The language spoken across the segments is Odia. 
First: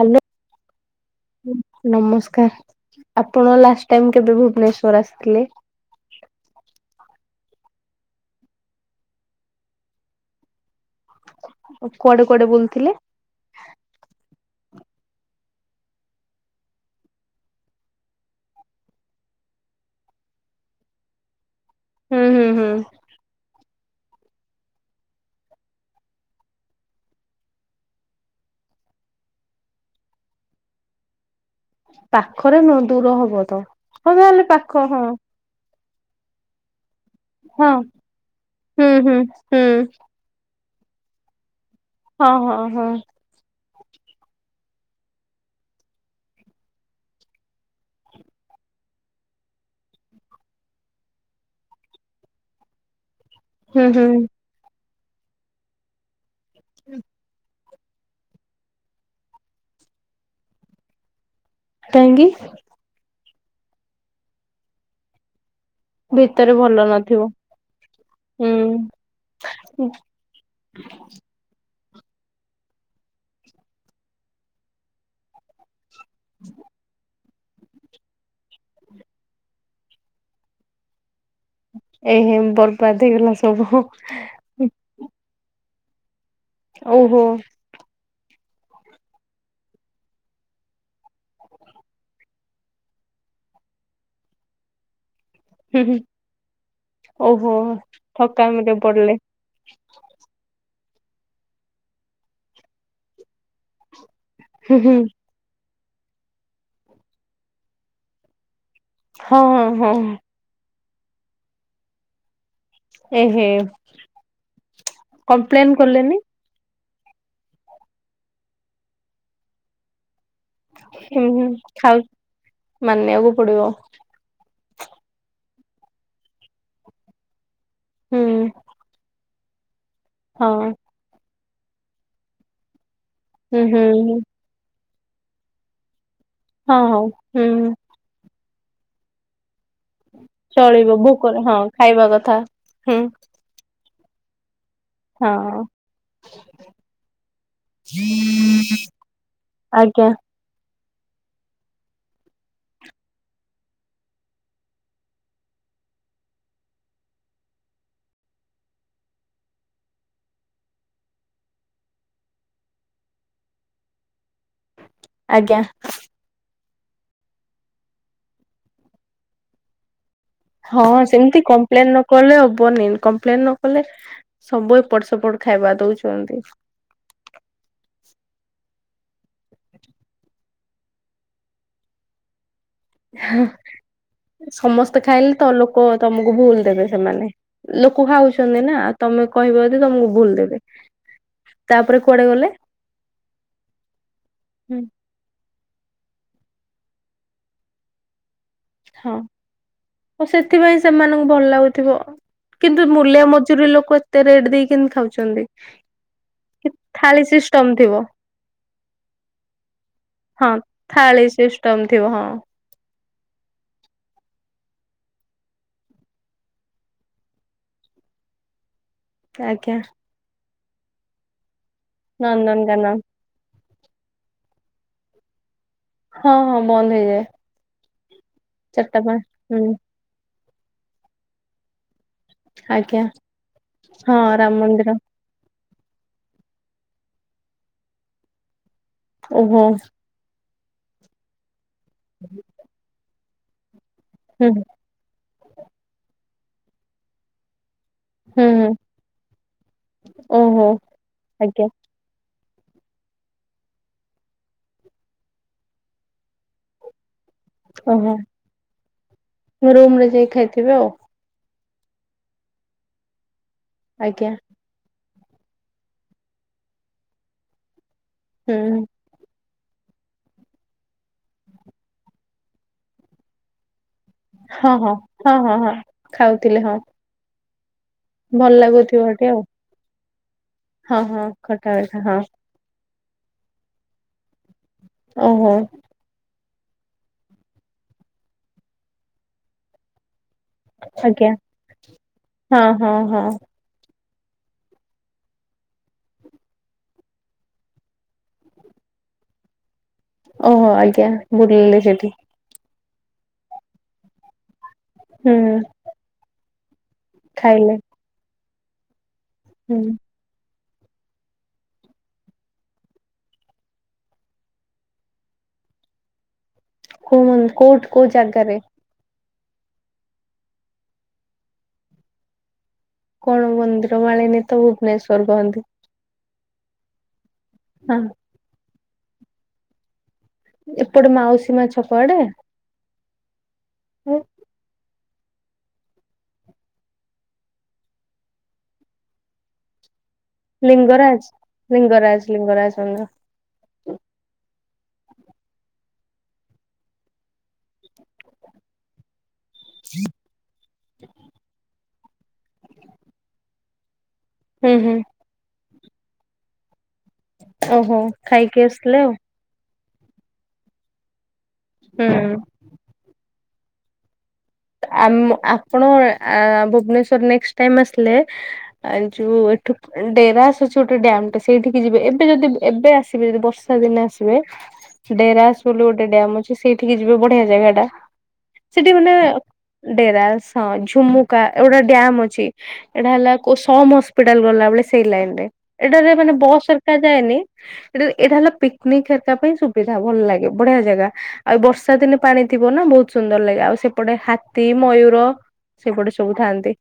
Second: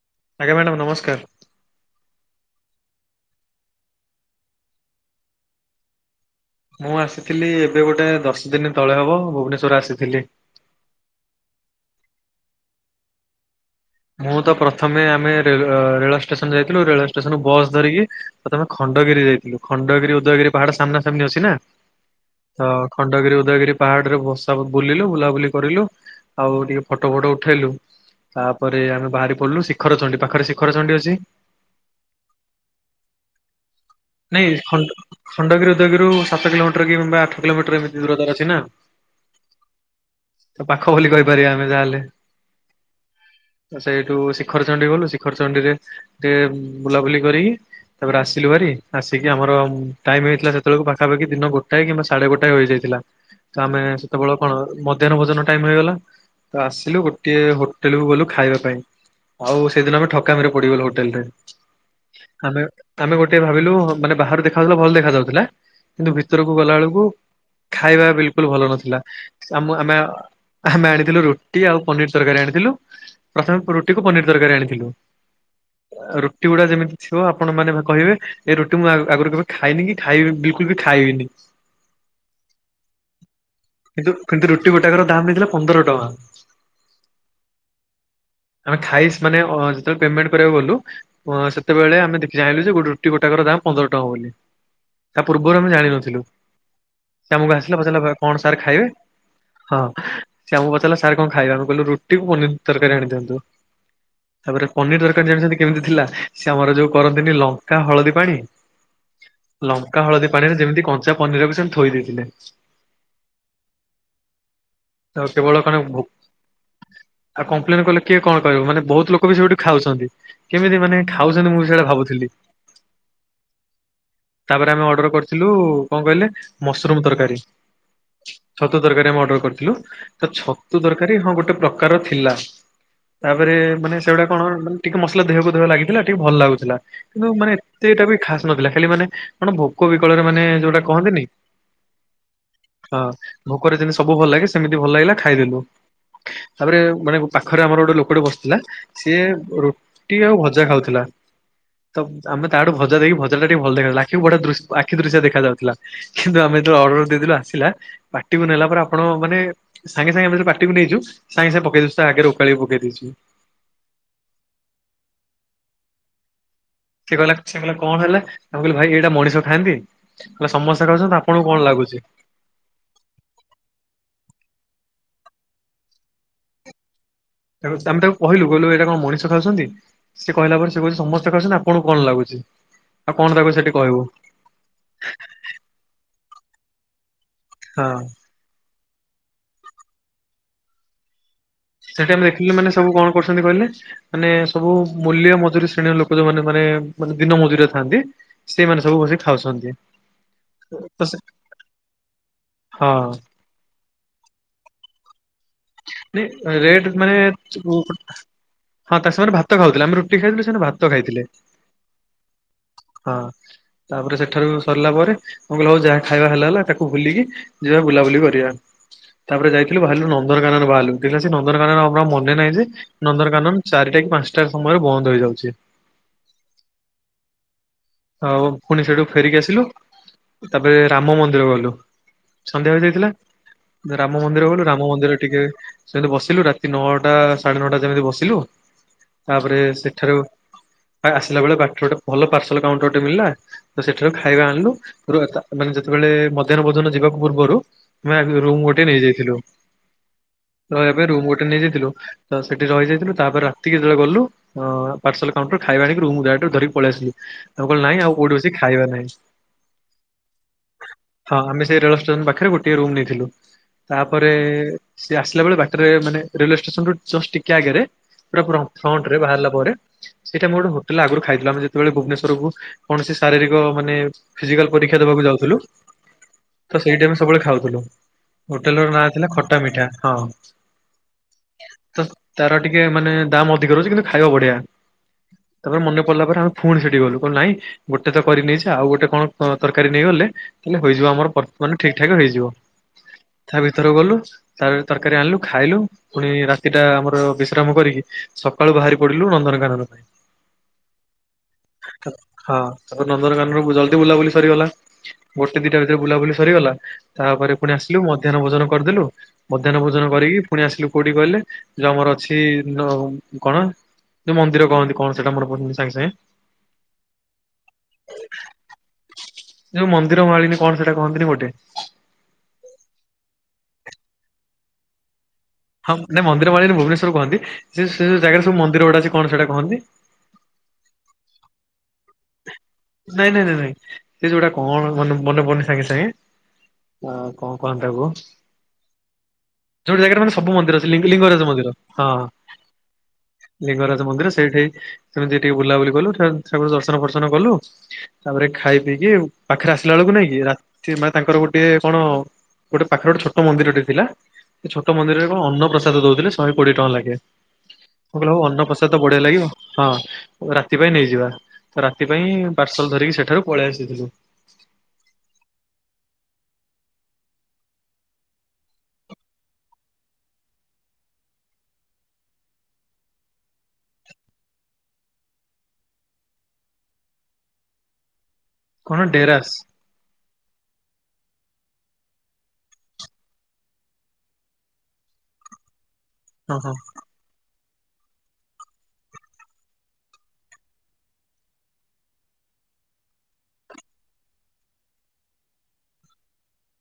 ହାଲୋ। ଆଜ୍ଞା ମ୍ୟାଡ଼ାମ ନମସ୍କାର। ନମସ୍କାର, ଆପଣ ଲାଷ୍ଟ ଟାଇମ କେବେ ଭୁବନେଶ୍ଵର ଆସିଥିଲେ? ମୁଁ ଆସିଥିଲି ଏବେ ଗୋଟେ ଦଶ ଦିନ ତଳେ ହବ ଭୁବନେଶ୍ଵରରେ ଆସିଥିଲି। କୁଆଡେ କୁଆଡେ ବୁଲଥିଲେ? ମୁଁ ତ ପ୍ରଥମେ ଆମେ ରେଳ ରେଳ ଷ୍ଟେସନ ଯାଇଥିଲୁ ରେଳ ଷ୍ଟେସନରୁୁ ବସ୍ ଧରିକି ପ୍ରଥମେ ଖଣ୍ଡଗିରି ଯାଇଥିଲୁ ଖଣ୍ଡଗିରି ଉଦୟଗିରି ପାହାଡ ସାମ୍ନା ସାମ୍ନି ଅଛି ନା। ହୁଁ ହୁଁ ହୁଁ ତ ଖଣ୍ଡଗିରି ଉଦୟଗିରି ପାହାଡ଼ରେ ବସା ବୁଲିଲୁ ବୁଲାବୁଲି କରିଲୁ ଆଉ ଟିକେ ଫଟୋ ଫଟ ଉଠେଇଲୁ। ପରେ ଆମେ ବାହାରି ପଡିଲୁ ଶିଖରଚଣ୍ଡୀ ପାଖରେ ଶିଖର ଚଣ୍ଡୀ ଅଛି। ପାଖରେ ନୁହଁ ଦୂର ହବ ତ। ହଁ ତାହେଲେ ନାଇଁ ପାଖ ଖଣ୍ଡ ହଁ ଖଣ୍ଡଗିରି ଉଦଗିରୁ ସାତ କିଲୋମିଟର କି କିମ୍ବା। ଆଠ ହଁ କିଲୋମିଟର ଏମିତି ଦୂର ତାର ଅଛି ନା ହୁଁ ହୁଁ ହୁଁ ତ ପାଖ ବୋଲି କହିପାରିବା ଆମେ ଯାହାହେଲେ। ହଁ ହଁ ହଁ। ସେଇଠୁ ଶିଖର ଚଣ୍ଡୀ ଗଲୁ ଶିଖର ଚଣ୍ଡୀରେ। ଟିକେ ବୁଲାବୁଲି କରିକି ତାପରେ ଆସିଲୁ ଭାରି। ଆସିକି ଆମର ଟାଇମ ହେଇଥିଲା ସେତେବେଳକୁ ପାଖାପାଖି ଦିନ ଗୋଟାଏ କିମ୍ବା ସାଢେ ଗୋଟାଏ ହେଯାଇଥିଲା। ତ ଆମେ ହୁଁ ହୁଁ ସେତେବେଳେ କଣ ମଧ୍ୟାହ୍ନ ଭୋଜନ ଟାଇମ ହେଇଗଲା ତ ଆସିଲୁ ଗୋଟିଏ ହ ହୋଟେଲକୁୁ ଗଲୁ ଖାଇବା ପାଇଁ ଆଉ ସେଦିନ ଆମେ ଠକାମିରେ ପଡିଗଲୁ ହୋଟେଲ ରେ। କାହିଁକି? ଆମେ ଆମେ ଗୋଟେ ଭାବିଲୁ ମାନେ ବାହାରୁ ଦେଖା ଯାଉଥିଲା ଭଲ ଦେଖା ଯାଉଥିଲା। କିନ୍ତୁ ଭିତରେ ଭିତରକୁ ଗଲା ଭଲ ବେଳକୁ। ନଥିବ ଖାଇବା ବିଲକୁଲ ହୁଁ। ଭଲ ନଥିଲା ଆମ ଆମେ ଆମେ ଆଣିଥିଲୁ ରୁ ରୁଟି ଆଉ ପନିର ତରକାରୀ ଆଣିଥିଲୁ ପ୍ରଥମେ ରୁଟି କୁ ପନିର ତରକାରୀ ଆଣିଥିଲୁ। ରୁଟି ଗୁଡା ଯେମିତି ଥିବ ଆପଣ ମାନେ କହିବେ। ଏ ରୁଟି ମୁଁ ଆଗରୁ କେବେ ଖାଇନି କି ଖାଇବି ବିଲକୁଲ ବି ଖାଇବନି। ଏହେ ବରବାଦ ହେଇଗଲା ସବୁ। କିନ୍ତୁ କିନ୍ତୁ ରୁଟି ଗଟାକର ଦାମ ହେଇଥିଲା ପନ୍ଦର ଟଙ୍କା। ଓହୋ। ଆମେ ଥାଇସ୍ ମାନେ ଯେତେବେଳେ ପେମେଣ୍ଟ କରିବାକୁ ଗଲୁ ସେତେବେଳେ ଆମେ ଯାଇଁଲୁ ଯେ ଗୋଟେ। ଗୋଟାକର ଦାମ ପନ୍ଦର ଟଙ୍କା ବୋଲି। ତା ପୂର୍ବରୁ ଆମେ ହୁଁ ହୁଁ ଜାଣିନଥିଲୁ ସେ ଓହୋ। ଆମକୁ ଆସିଲା ପଚାରିଲା କଣ ସାର୍ ଠକାମିରେ ଖାଇବେ। ପଡିଲେ ହଁ ସେ ଆମକୁ ପଚାରିଲା ସାର୍ କଣ ଖାଇବା ଆମେ କହିଲୁ ରୁଟିକୁ ପନିର ତରକାରୀ ଆଣିଦିଅନ୍ତୁ। ତାପରେ ହୁଁ ହୁଁ ପନିର ଦରକାରାନ ଜାଣିଛନ୍ତି କେମିତି ଥିଲା ସେ ଆମର ଯୋଉ କରନ୍ତିନି ଲଙ୍କା ହଳଦୀ ପାଣି। ହଁ ହଁ ହଁ। ଲଙ୍କା ହଳଦୀ ପାଣିରେ ଯେମିତି କଞ୍ଚା ପନିରକୁ ସେମତି ଥୋଇ ଦେଇଥିଲେ। ଏହେ ତ କେବଳ କମ୍ପ୍ଲେନ କଣ କଲେନି। ଆଉ କମ୍ପ୍ଲେନ କଲେ କିଏ କଣ କରିବ ମାନେ ବହୁତ ଲୋକ ବି ସେଇଠି ଖାଉଛନ୍ତି। କେମିତି ମାନେ ହୁଁ ହୁଁ ଖାଉଛନ୍ତି ମୁଁ ବି ସେଇଟା ଖାଉ ଭାବୁଥିଲି। ମାନିବାକୁ ପଡିବ। ତାପରେ ଆମେ ଅର୍ଡର କରିଥିଲୁ କଣ କହିଲେ ମସରୁମ ତରକାରୀ। ହୁଁ ଛତୁ ତରକାରୀ ଆମେ ଅର୍ଡର କରିଥିଲୁ ତ ହଁ। ଛତୁ ତର କରୀ ହଁ ଗୋଟେ ପ୍ରକାର ଥିଲା ତାପରେ ହୁଁ ହୁଁ ମାନେ ହୁଁ ସେଗୁଡା କଣ ଟିକେ ମସଲା ଦେହକୁ ଦେହ ଲାଗିଥିଲା ଟିକେ ଭଲ ହଁ ଲାଗୁଥିଲା ହଉ କିନ୍ତୁ ମାନେ ହୁଁ ଏତେଟା ବି ଖାସ ନଥିଲା ଖାଲି ମାନେ। କଣ ଭୋକ ବିକଳରେ ମାନେ ଯୋଉଟା ଚଳିବ କହନ୍ତିନି ଭୋକରେ ହଁ ଖାଇବା କଥା। ହୁଁ ହଁ। ଭୋକରେ ଯେମିତି ସବୁ ଭଲ ଲାଗେ ସେମିତି ଭଲ ଲାଗିଲା ଖାଇଦେଲୁ। ହଁ ତାପରେ ମାନେ ପାଖରେ ଆମର ଗୋଟେ ଲୋକୋେ ବସିଥିଲା। ସିଏ ଆଜ୍ଞା ରୁଟି ଆଉ ଭଜା ଖାଉଥିଲା ତ। ଆମେ ତାଠୁ ଭଜା ଦେଖି ଭଜାଟା ଟିକେ ଭଲ ଦେଥିଲା ଆଖି ଗଟେ ଆଖି ଦୃଶ୍ୟ ଦେଖାଯାଉଥିଲା। କିନ୍ତୁ ଆମେ ଯେତବେଳେ ଅର୍ଡର ଦେଇଲୁ ଆସିଲା ପାଟିକୁ ନେଲା ପରେ ଆପଣ ମାନେ। ସାଙ୍ଗେ ସାଙ୍ଗେ ଏମିତି ପାଟିକୁ ନେଇଛୁ ସାଙ୍ଗେ ସାଙ୍ଗ ପକେଇଦଉୁ ତା ଆଗରେ ଓକାଳି ପକେଇ ଦେଇଛୁ। ଆଜ୍ଞା। ସେ କହିଲା ସେ କହିଲ କଣ ହେଲା ଆମେ କହିଲୁ ଭାଇ ଏଇଟା ମଣିଷ ଖାଆନ୍ତି? କହିଲା ହଁ ସମସ୍ତେ ଖାଉଛନ୍ତି ସେମିତି ଆପଣଙ୍କୁ କଣ କମ୍ପ୍ଲେନ ଲାଗୁଛି ନକଲେ ହବନ। କମ୍ପ୍ଲେନ ନ କଲେ ସବୁ ଏପଟ ସେପଟ ଖାଇବା ଦଉଛନ୍ତି। ତା ଆମେ ତାକୁ କହିଲୁ କହିଲୁ ଏଇଟା କଣ ମଣିଷ ଖାଉଛନ୍ତି। ସେ କହିଲା ପରେ ସେ କହୁଚି ସମସ୍ତେ ଖାଉସନ୍ତି ଆପଣଙ୍କୁ କଣ ଲାଗୁଛି? ଆଉ କଣ ତାକୁ ସେଠି କହିବୁ ସମସ୍ତେ ଖାଇଲେ ତ ଲୋ ଲୋକ ତମକୁ ଭୁଲ ଦେବେ ସେମାନେ ହଁ। ଲୋକ ଖାଉସ ଛନ୍ତି ନା ତମେ କହିବ ଯଦି ତମକୁ ଭୁଲ ଦେବେ। ତାପରେ ସେଟା କୁଆଡେ ଗଲେ ମ୍ରେକଲି ମାନେ ସବୁ କଣ କରୁଛନ୍ତି କହିଲେ? ମାନେ ସବୁ ହୁଁ ମୂଲିଆ ମଜୁରୀ ଶ୍ରେଣୀଅ ଲୋକ ଯୋଉମାନେ ମାନେ ଦିନ ମଜୁରରିଆ ଥାନ୍ତି ସେଇମାନେ ସବୁ ହଁ ବସିକି ଖାଉଛନ୍ତି। ଆଉ ସେଥିପାଇଁ ତ ସେ ସେମାନଙ୍କୁ ଭଲ ଲାଗୁଥିବ। କିନ୍ତୁ ହଁ ମୂଲିଆ ମଜୁରୀ ଲୋକ ଏତେ ରେଟ ଦେଇ କେମତି ଖାଉଛନ୍ତି? ନ କି ରେଟ ମାନେ ଥାଳି ସିଷ୍ଟମ ଥିବ। ହଁ ତାକୁ ସେମାନେ ଭାତ ଖାଉଥିଲେ ଆମେ ରୁଟି ଖାଇଥିଲୁ ହଁ ସେମାନେ ଭାତ ଥାଳି ଖାଇଥିଲେ। ସିଷ୍ଟମ ଥିବ ହଁ। ହଁ ତାପରେ ସେଠାରୁ ସରିଲା ପରେ ମୁଁ କହିଲି ହଉ ଯାହା ଖାଇବା ହେଲା ହେଲା ତାକୁ ଭୁଲିକି ଯିବା ବୁଲାବୁଲି କରିବା। ତାପରେ ଆଜ୍ଞା ଯାଇଥିଲୁ ବାହାରିଲୁ ନନ୍ଦନକାନନ ବାହାରିଲୁ ଦେଖିଲାସି ନନ୍ଦନକାନନ ଆମର ଆଉ ମନେ ନାହିଁ ଯେ ନନ୍ଦନକାନନ ନନ୍ଦନକାନନ ଚାରିଟା କି ପାଞ୍ଚଟା ସମୟରେ ବନ୍ଦ ହେଇଯାଉଛି। ହଁ ହଁ ବନ୍ଦ ହେଇଯାଏ। ଆଉ ପୁଣି ଚାରିଟା ସେଠୁ ଫେରିକି ପାଞ୍ଚ ଆସିଲୁ ହୁଁ ତାପରେ ରାମ ମନ୍ଦିର ଗଲୁ। ସନ୍ଧ୍ୟା ହେଇ ଆଜ୍ଞା ଯାଇଥିଲା ରାମ ମନ୍ଦିର ଗଲୁ ରାମ ମନ୍ଦିର ଟିକେ ସେମିତି ବସିଲୁ ରାତି ନଅଟା ସାଢେ ନଅଟା ଯେମିତି ବସିଲୁ ତାପରେ ଓହୋ ସେଠାରୁ ଆସିଲା ବେଳେ ବାଟ ଗୋଟେ ଭଲ ପାର୍ସଲ କାଉଣ୍ଟରେ ମିଳିଲା। ତ ସେଠାରୁ ହୁଁ ଖାଇବା ଆଣିଲୁ ପୁର ମାନେ ଯେତେବେଳେ ମଧ୍ୟାହ୍ନ ଭୋଜନ ଯିବାକୁ ପୂର୍ବରୁ ମା ହୁଁ ରୁମ ହୁଁ ଗୋଟେ ନେଇଯାଇଥିଲୁ। ଓହୋ ରହିବା ପାଇଁ ରୁମ ଗୋଟେ ଆଜ୍ଞା ନେଇଯାଇଥିଲୁ ତ ସେଠି ରହିଯାଇଥିଲୁ ତାପରେ ରାତିକି ଯେତେବେଳେ ଗଲୁ ହଁ ପାର୍ସଲ କାଉଣ୍ଟରୁ ଖାଇବା ଆଣିକି ରୁମକୁ ଡାଇରେକ୍ଟ ଧରିକି ପଳେଇ ଆସିଲି। ସବୁ କହିଲେ ନାଇଁ ଓହୋ ଆଉ କୋଉଠେ ବସି ଖାଇବା ନାହିଁ। ରୁମ ରେ ଯାଇ ଖାଇଥିବେ ଆଉ ହଁ ଆମେ ସେଇ ରେଳ ଷ୍ଟେସନ ପାଖରେ ଗୋଟିଏ ରୁମ ନେଇଥିଲୁ ଆଜ୍ଞା ତାପରେ ସେ ଆସିଲା ବେଳେ ବାଟରେ ମାନେ ରେଲୱେ ଷ୍ଟେସନ ରୁ ଜଷ୍ଟ ଟିକେ ଆଗରେ ପୁରା ହୁଁ ଫ୍ରଣ୍ଟ ରେ ବାହାରିଲା ପରେ ସେଟା ମୁଁ ଗୋଟେ ହୋଟେଲ ଆଗରୁ ଖାଇଥିଲୁ ଆମେ ଯେତେବେଳେ ଭୁବନେଶ୍ୱର କୁ କୌଣସି ଶାରୀରିକ ମାନେ ଫିଜିକାଲ ହଁ ହଁ ପରୀକ୍ଷା ଦେବାକୁ ହଁ ହଁ ଯାଉଥିଲୁ ହଁ ଖାଉଥିଲେ ହଁ ତ ସେଇଠେ ଆମେ ସବୁବେଳେ ଖାଉଥିଲୁ। ଭଲ ହୋଟେଲ ର ଲାଗୁଥିବ ନାଁ ହେଠି ଥିଲା ଆଉ ଖଟା ମିଠା ହଁ। ହଁ ହଁ ଖଟା ତ ମିଠା ହଁ। ତାର ଟିକେ ମାନେ ଦାମ୍ ଅଧିକ ରହୁଛି କିନ୍ତୁ ଖାଇବା ବଢିଆ। ଓହୋ। ତାପରେ ମନେ ପଡିଲା ପରେ ଆମେ ପୁଣି ସେଠିକି ଗଲୁ କହିଲୁ ନାଇଁ ଗୋଟେତ କରି ନେଇଛେ ଆଉ ଗୋଟେ କଣ ତରକାରୀ ନେଇ ଗଲେ ତାଲେ ହୋଇଯିବ ଆଜ୍ଞା ଆମର ପର ମାନେ ଠିକ ଠାକ ହେଇଯିବ ହଁ ହଁ ହଁ ତା ଭିତରୁ ଗଲୁ ତାପ ରେ ତରକାରୀ ଆଣିଲୁ ଖାଇଲୁ। ପୁଣି ରାତିଟା ଆମର ବିଶ୍ରାମ କରିକି ସକାଳୁ ବାହାରି ପଡିଲୁ ନନ୍ଦନକାନନ। ଓହୋ ଆଜ୍ଞା ବୁଲିଲି ସେଠି। ହଁ ତାପରେ ନନ୍ଦନକାନରୁ ଜଲଦି ବୁଲାବୁଲି ସରିଗଲା ହୁଁ ଗୋଟେ ଦିଟା ଭିତରେ ବୁଲାବୁଲି ସରିଗଲା। ତାହାପରେ ପୁଣି ଖାଇଲେ ଆସିଲୁ ମଧ୍ୟାହ୍ନ ଭୋଜନ କରିଦେଲୁ ମଧ୍ୟାହ୍ନ ହୁଁ ଭୋଜନ କରିକି ପୁଣି ଆସିଲୁ କୋଉଠିକି କହିଲେ ଯଉ ଆମର ଅଛି କଣ ପ ଯୋଉ ମନ୍ଦିର କହନ୍ତି କଣ ସେଟା ମନେ ପଡୁନି ସାଙ୍ଗେ ସାଙ୍ଗେ କଉ ମନ୍ଦି କଉଠ କଉ ଜାଗାରେ? ଯୋଉ ମନ୍ଦିର ମାଳିନୀ କଣ ସେଟା କହନ୍ତିି ଗୋଟେ କଣ ମନ୍ଦିର ମାଳିନୀ ତ ଭୁବନେଶ୍ଵର କୁହନ୍ତି। ହଁ ମୁଁ ନାଇ ମନ୍ଦିର ମାଳିନୀ ଭୁବନେଶ୍ୱର କହନ୍ତି ଯେ ହଁ ସେ ଜାଗାରେ ସବୁ ମନ୍ଦିର ଗୁଡା ଅଛି କଣ ସେଇଟା କହନ୍ତି। ଏପଟେ ମାଉସୀ ମା ଛକଆଡେ? ନାଇଁ ନାଇଁ ନାଇଁ ନାଇଁ ସେ ଯୋଉଟା କଣ ମ ମନେ ପଡୁନି ସାଙ୍ଗେ ସାଙ୍ଗେ। ହଁ କଣ କହନ୍ତା କୁ ଯୋଟ ଜାଗାରେ ମାନେ ସବୁ ମନ୍ଦିର ଅଛି ଲିଙ୍ଗ ଲିଙ୍ଗରାଜ ମନ୍ଦିର ହଁ ଲିଙ୍ଗରାଜ ଲିଙ୍ଗରାଜ ମନ୍ଦିର। ଲିଙ୍ଗରାଜ ମନ୍ଦିର ସେଇଠି ସେମିତି ଟିକେ ବୁଲାବୁଲି କଲୁ ଠାକୁର ଦର୍ଶ ଦର୍ଶନ ଫର୍ସନ କଲୁ ତାପରେ ଖାଇ ପିଇକି ପାଖରେ ଆସିଲା ବେଳକୁ ନାଇଁକି ରା ସେ ମା ତାଙ୍କର ଗୋଟେ କଣ ଗୋଟେ ପାଖରେ ଗୋଟେ ଛୋଟ ମନ୍ଦିରଟେ ଥିଲା ସେ ହୁଁ ଛୋଟ ହୁଁ। ମନ୍ଦିରରେ କଣ ଅନ୍ନପ୍ରସାଦ ଦଉଥିଲେ ଶହେ କୋଡିଏ ଟଙ୍କା ଲାଖେ ଓହୋ ମୁଁ କହିଲି ହଉ ଖାଇକି ଅନ୍ନପସାଦ ଆସିଲେ ତ ଆଉ ବଢିଆ ଲାଗିବ। ହଁ ରାତି ପାଇଁ ନେଇଯିବା ତ ରାତି ପାଇଁ ହୁଁ। ପାର୍ସଲ ଧରିକି ସେଠାରୁ ପଳେଇ ଆସିଥିଲୁ। ଆମ ଆପଣ ଆଁ ଭୁବନେଶ୍ୱର ନେକ୍ସଟାଇମ ଆସିଲେ ଆ ଯୋଉ ଏଠୁ ଡେରାସ ଅଛି ଗୋଟେ ଡ୍ୟାମ ଟା ସେଇଠିକି ଯିବେ ଏବେ ଯଦି ଏବେ ଆସିବେ ଯଦି ବର୍ଷା ର୍ଷା ଦିନେ ଆସିବେ ଡେରାସ ବୋଲି ଗୋଟେ ଡ୍ୟାମ ଅଛି ସେଇଠିକି ଯିବେ ବଢିଆ ଜାଗା ଟା। ସେଠି କଣ ମାନେ ଡେରାସ୍ ଡେରାସ୍ ହଁ ଝୁମୁକା ଏଗୁଡା ଡ୍ୟାମ ଅଛି। ଏଇଟା ହେଲା କଉ ସମ ହସ୍ପିଟାଲ ଗଲାବେଳେ ସେଇ ଲାଇନ ରେ ଏଇଟାରେ ମାନେ ହଁ ବସ୍ ହଁ ସରକାରା ଯାଏନି। ଏଟା ଏଇଟା ହେଲା ପିକନିକ ହେରିକା ପାଇଁ ସୁବିଧା ଭଲ ଲାଗେ ବଢିଆ ଜାଗା। ଆଉ ବର୍ଷା ଦିନେ ପାଣି ଥିବ ନା ବହୁତ ସୁନ୍ଦର ଲାଗେ ଆଉ ସେପଟେ ହା ତି ମୟୂର ସେଗୁଡେ ସବୁ ଥାନ୍ତି।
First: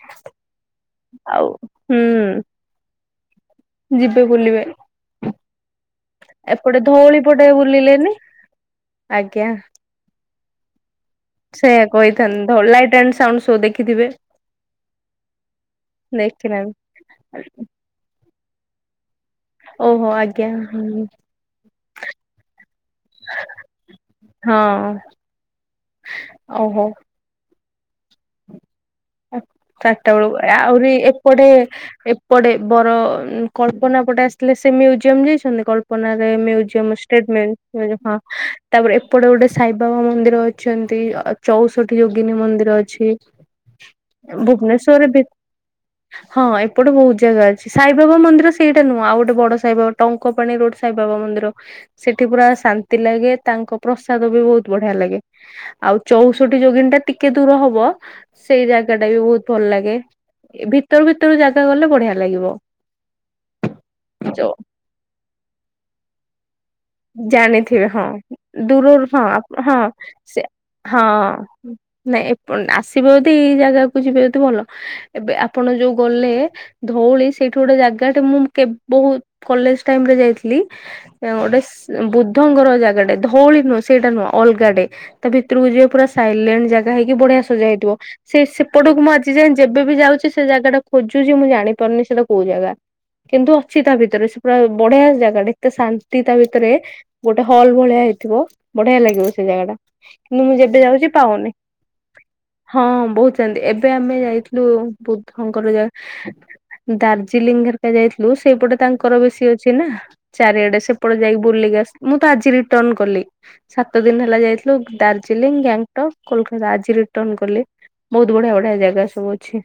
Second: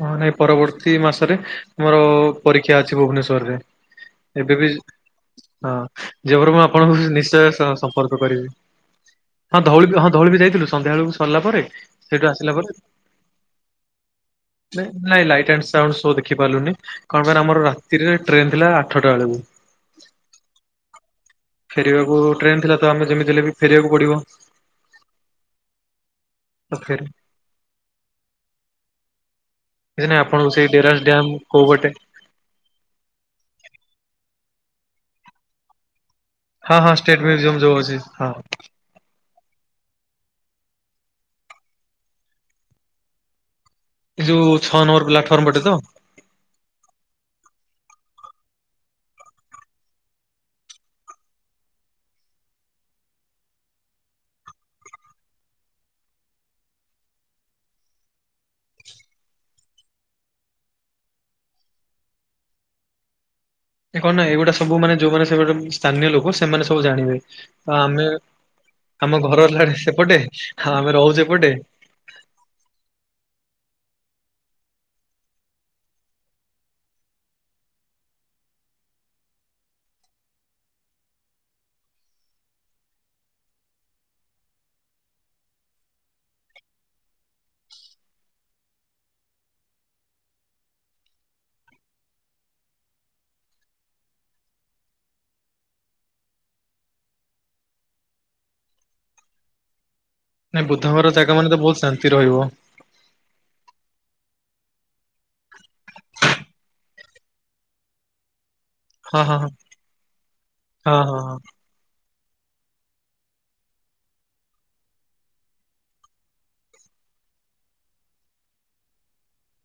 ହଁ ନାଇଁ ପରବର୍ତ୍ତୀ ମାସରେ ମୋର ହୁଁ ପରୀକ୍ଷା ଅଛି ଭୁବନେଶ୍ଵର ରେ ଯିବେ ବୁଲିବେ ଏବେ ବି ହଁ ଯେପର [unintelligible] ମୁଁ ଏପଟେ ଆପଣଙ୍କୁ ଧଉଳି ପଟେ ନିଶ୍ଚୟ ବୁଲିଲେନି ସମ୍ପର୍କ କରିବି। ଆଜ୍ଞା। ହଁ ଧଉଳି ବି ହଁ ଧଉଳି ବି ଯାଇଥିଲୁ ସନ୍ଧ୍ୟା ବେଳକୁ ସରିଲା ପରେ ସେଇଆ ସେଇଠୁ କହିଥାନ୍ତି ଆସିଲା ଧଉଳି ପରେ। ଲାଇଟ୍ ଆଣ୍ଡ ସାଉଣ୍ଡ ଶୋ ଦେଖିଥିବେ ନାଇଁ ଲାଇଟ୍ ଆଣ୍ଡ ସାଉଣ୍ଡ ସୋ ଦେଖି ପାରିଲୁନି ଦେଖିନାହାନ୍ତି କଣ ପାଇଁ ଆମ ରାତିରେ ଟ୍ରେନ ଥିଲା ଆଠଟା ବେଳକୁ। ଓହୋ ଆଜ୍ଞା ହ। ଫେରିବାକୁ ଟ୍ରେନ ଥିଲା ତ ଆମେ ଯେମିତି ହେଲେ ବି ଫେରିବାକୁ ପଡିବ। ହଁ। ତ ଓହୋ। ଫେରି କିଛି ଚାରିଟା ନାଇଁ ବେଳୁକୁ ଆପଣଙ୍କୁ ସେଇ ଆହୁରି ଡେରାସ ଡ୍ୟାମ ଏପଟେ କୋଉ ପଟେ ପଡ଼େ ବର ଉମ୍ କଳ୍ପନା ପଟେ ଆସିଥିଲେ ସେ ମ୍ୟୁଜିୟମ ଯାଇଛନ୍ତି କଳ୍ପ [unintelligible] ହଁ ହଁ ମୂଜିଅମ୍ ଷ୍ଟେଟ ମ୍ୟୁଜିୟମ ଯୋଉ ଅଛି ହଁ। ତାପରେ ଏପଟେ ଗୋଟେ ସାଇବାବା ମନ୍ଦିର ଅଛନ୍ତି ଅ ଚଉଷଠି ଯୋଗିନୀ ମନ୍ଦିର ଅଛି। ଏ ଯୋଉ ଛଅ ନମ୍ବର ଭୁବନେଶ୍ଵରରେ ପ୍ଲାଟଫର୍ମ ପଟେ ତ। ହଁ ଏପଟେ ବହୁତ ଜାଗା ଅଛି ସାଇବାବା ମନ୍ଦିର ସେଇଟା ନୁହଁ ଆଉ ଗୋଟେ ବଡ ସାଇବାବା ଟଙ୍କ ଙ୍କପାଣି ରୋଡ ସାଇବାବା ମନ୍ଦିର। ସେଠି ପୁରା ଶାନ୍ତି ଲାଗେ ତାଙ୍କ ପ୍ରସାଦ ବି ବହୁତ ବଢିଆ ଲାଗେ। ଆଉ ଚଉଷଠି ଯୋଗିନି ଟା ଟିକେ ଦୂର ହବ। ସେଇ ଜାଗା ଟା ବି ବହୁତ ଭଲ ଲାଗେ ଭିତରୁ ଭିତରୁ ଜାଗା ଗଲେ ବଢିଆ ଲାଗିବ। ଏ କଣ ନା ଯ ଏଇଗୁଡା ସବୁ ମାନ ଯୋଉମାନେ ସେ [unintelligible] ସ୍ଥାନୀୟ ଲୋକ ସେମାନେ ସବୁ ଜାଣିବେ ତ ଜାଣିଥିବେ ଆମେ ହଁ। ଦୂରରୁ ହଁ ଆମ ଆପ ଘର ହେଲାଣି ହଁ ସେପଟେ ସେ ହଁ ଆମେ ରହୁଛେ ଏପଟେ ନାଇଁ ଏ ପ ଆସିବେ ଯଦି ଏଇ ଜାଗାକୁ ଯିବେ ଯଦି ଭଲ ଏବେ ଆପଣ ଯୋଉ ଗଲେ ଧଉଳି ସେଇଠୁ ଗୋଟେ ଜାଗା ଟେ ମୁଁ କେବ ବହୁ କଲେଜ ଟାଇମ ରେ ଯାଇଥିଲି। ଗୋଟେ ବୁଦ୍ଧଙ୍କର ଜାଗାଟେ ଧଉଳି ନୁହଁ ସେଇଟା ନୁହଁ ଅଲଗାଟେ ତା ଭିତରକୁ ଯିବ ପୁରା ସାଇଲେଣ୍ଟ ଜାଗା ହେଇକି ବଢିଆ ସଜା ହେଇଥିବ। ସେ ସେପଟକୁ ମୁଁ ଆଜି ଯାଏ ଯେବେ ବି ଯାଉଛି ସେ ଜାଗା ଟା ଖୋଜୁଛି ମୁଁ ଜାଣିପାରୁନି ସେଟା କୋଉ ଜାଗା। କିନ୍ତୁ ଅଛି ତା ଭିତରେ ସେ ପୁରା ବଢିଆ ଜାଗା ଟେ ଏତେ ଶାନ୍ତି ତା ଭି ଭିତରେ ଗୋଟେ ହଲ୍ ଭଳିଆ ହେଇଥିବ ବଢିଆ ଲାଗିବ ସେ ଜାଗା ଟା। କିନ୍ତୁ ମୁଁ ନାଇଁ ବୁଦ୍ଧଙ୍କର ଜାଗା ମାନେ ତ ବହୁତ ଶାନ୍ତି ରହିବ। ହଁଁ ବହୁତ ଶାନ୍ତି ଏବେ ଆମେ ଯାଇଥିଲୁ ବୁଦ୍ଧଙ୍କର ଜାଗ ଦାର୍ଜିଲିଂ ହରିକା ଯାଇଥିଲୁ ସେଇପଟେ ତାଙ୍କର ହଁ ହଁ ହଁ ବେଶୀ ଅଛି ନା ଚାରିଆଡେ ହଁ ସେପଟେ ହଁ ହଁ। ଯାଇ। ଲିଗସ ମୁଁ ତ ଆଜି ରିଟର୍ଣ କଲି। ସାତ ଦିନ ହେଲା ଯାଇଥିଲୁ ଦାର୍ଜିଲିଂ ଗ୍ୟାଙ୍ଗଟକ କୋଲକତା ଆଜି ରିଟର୍ଣ କଲି। ବହୁତ ବଢିଆ ବଢିଆ ଜାଗା ସବୁ ଅଛି।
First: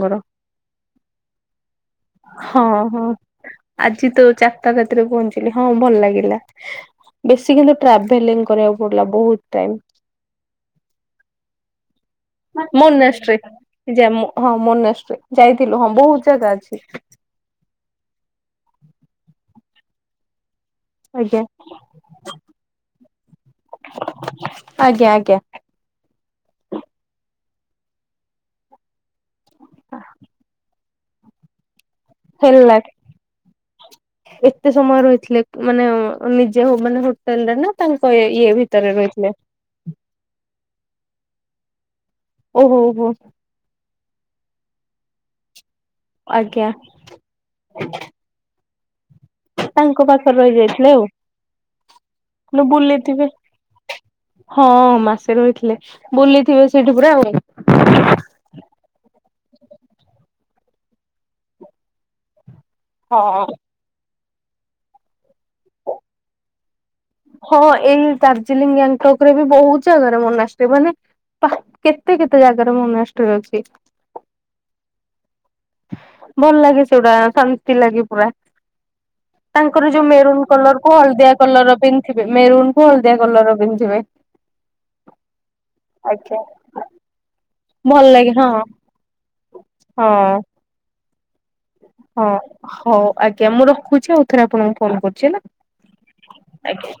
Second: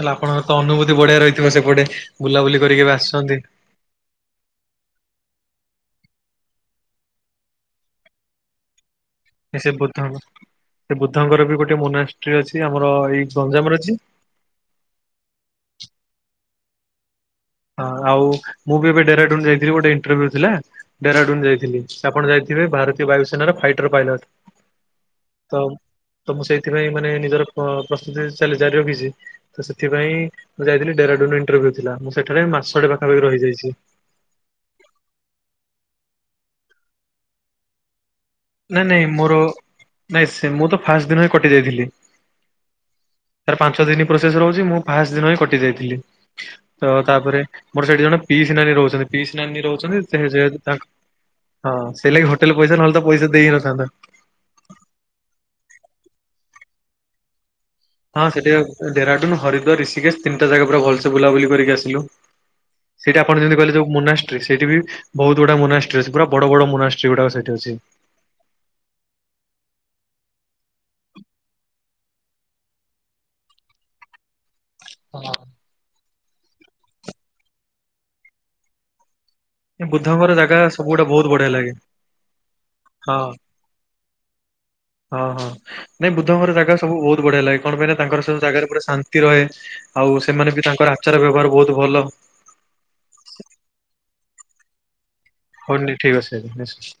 ହେଲେ ଆପଣଙ୍କ ତ ଅନୁଭୂତି ବଢିଆ ରହିଥିବ ସେପଟେ ବୁଲାବୁଲି ହଁ କରିକି ଏବେ ହଁ। ଆସିଛନ୍ତି। ଆଜି ତ ଚାରିଟା ରାତିରେ ପହଞ୍ଚିଲି ହଁ ଭଲ ଲାଗିଲା। ହେଲା ବେଶୀ କିନ୍ତୁ ଟ୍ରାଭେଲିଂ କରିବାକୁ ପଡିଲା ବହୁତ। ସେ ଟାଇମ ବୁଦ୍ଧ ସେ ବୁଦ୍ଧଙ୍କର ବି ଗୋଟେ ମୋନାଷ୍ଟ୍ରି ଅଛି ଆମର ଏଇ ମୋନାଷ୍ଟ୍ରି। ଗଞ୍ଜାମରେ ଅଛି। ଯେ ହଁ ମୋନାଷ୍ଟ୍ରୀ ଯାଇଥିଲୁ ହଁ ବହୁତ ଜାଗା ଅଛି। ହଁ ଆଉ ମୁଁ ବି ଏବେ ଡେରାଡୁନ ଯାଇଥିଲି ଗୋଟେ ଇଣ୍ଟର୍ଭ୍ୟୁ ଥିଲା। ଆଜ୍ଞା ଡେରାଡୁନ ଯାଇଥିଲି ସେ ଆପଣ ଯାଇଥିବେ ଭାରତୀୟ ବାୟୁସେନାର ଫାଇଟର ପାଇଲଟ। ଆଜ୍ଞା ଆଜ୍ଞା। ତ ତ ମୁଁ ସେଇଥିପାଇଁ ମାନେ ନିଜର ପ ପ୍ରସ୍ତୁତି ଜାରି ରଖିଛି। ତ ସେଥିପାଇଁ ମୁଁ ଯାଇଥିଲି ଡେରାଡୁନ ଇଣ୍ଟର୍ଭ୍ୟ ଥିଲା ମୁଁ ସେଠାରେ ହେଲା ମାସଟେ ପାଖାପାଖି ରହିଯାଇଛି। ଏତେ ସମୟ ରହିଥିଲେ ମାନେ ନିଜେ ମାନେ ହୋଟେଲ ରେ ନା। ତାଙ୍କ ଇଏରେ। ନାଇଁ ନାଇଁ ମୋର ନାଇଁ ସେ ମୁଁ ତ ଫାଷ୍ଟ ଦିନ ହିଁ କଟି ଯାଇଥିଲି। ଓହୋ ହୋ। ତାର ପାଞ୍ଚ ଦିନ ପ୍ରୋସେସ୍ ରହୁଛି ମୁଁ ଫାଷ୍ଟ ଦିନ ହିଁ କଟି ଯାଇଥିଲି। ଆଜ୍ଞା ତ ତାପରେ ମୋର ସେଇଠି ଜଣେ। ପିଇସି ନାନୀ ରହୁଛନ୍ତି। ପିଇସି ନାନୀ ରହୁଛନ୍ତି ତାଙ୍କ ଯେ ପାଖରେ ଯେହତୁ ତାଙ୍କ, ରହିଯାଇଥିଲେ ଆଉ। ହଁ ସେ ଲାଗି ହୋଟେଲ ହେଲେ ପଇସା ନହେଲେ ତ ବୁଲିଥିବେ? ପଇସା ଦେଇ ହିଁ ନଥାନ୍ତା। ହଁ ମାସେ ରହିଥିଲେ ବୁଲିଥିବେ ସେଇଠି ପୁରା ଆଉ। ହଁ ସେଠୀକା ଡେରାଡୁନ ହରିଦ୍ୱାର ରିଷିକେଶ ତିନିଟା ଜାଗା ପୁରା ଭଲସେ ବୁଲାବୁଲି କରିକି ଆସିଲୁ। ସେଠି ଆପଣ ହଁ। ଯେମିତି କହିଲେ ଯୋଉ ମୁନାଷ୍ଟ୍ରିସ ସେଇଠୀ ବି ବହୁତ୍ ଗୁଡା ମୁନାଷ୍ଟ୍ରିସ, ପୁରା ବଡ ବଡ ମୁନାଷ୍ ହଁ ଏଇ ଦାର୍ଜିଲିଂ ଗାଙ୍ଗଟକ ରେ ବି ବହୁତ ଜାଗାରେ ମୋନାଷ୍ଟ୍ରୀ ମାନେ। ବା କେତେ କେତେ ଜାଗାର ମୋନାଷ୍ଟ୍ରି ଅଛି। ହଁ। ଭଲ ଲାଗେ ସେଗୁଡା ଶାନ୍ତି ଲାଗେ ପୁରା। ତାଙ୍କର ଯୋଉ ବୁଦ୍ଧଙ୍କର ମେରୁନ୍ ଜାଗା କଲର ସବୁ କୁ ଗୁଡା ବହୁତ ହଳଦିଆ ବଢିଆ ଲାଗେ କଲରର ପିନ୍ଧିଥିବେ, ମେରୁନ୍ କୁ ହଳଦିଆ ହଁ। କଲରର ପିନ୍ଧିଥିବେ। ହଁ ହଁ ନାଇଁ ଆଜ୍ଞା। ବୁଦ୍ଧଙ୍କର ଜାଗା। ସେ ସବୁ ବହୁତ ବଢିଆ ଲାଗେ, କଣ ପାଇଁ ନା ଭଲ ତାଙ୍କର ଲାଗେ ସବୁ ହଁ ଜାଗାରେ ପୁର ଶାନ୍ତି ରହେ, ଆଉ ହଁ। ସେମାନେ ବି ତାଙ୍କର ଆ ଆଚାର ବ୍ୟବହାର ବହୁତ ଭଲ। ହଁ ହଉ ଆଜ୍ଞା ମୁଁ ରଖୁଛି ଆଉ ଥରେ ଆପଣଙ୍କୁ ଫୋନ କରୁଛି ହେଲା। ହଉନି ଠିକ୍ ଅଛି ଏବେ ନେକ୍ସଟ୍।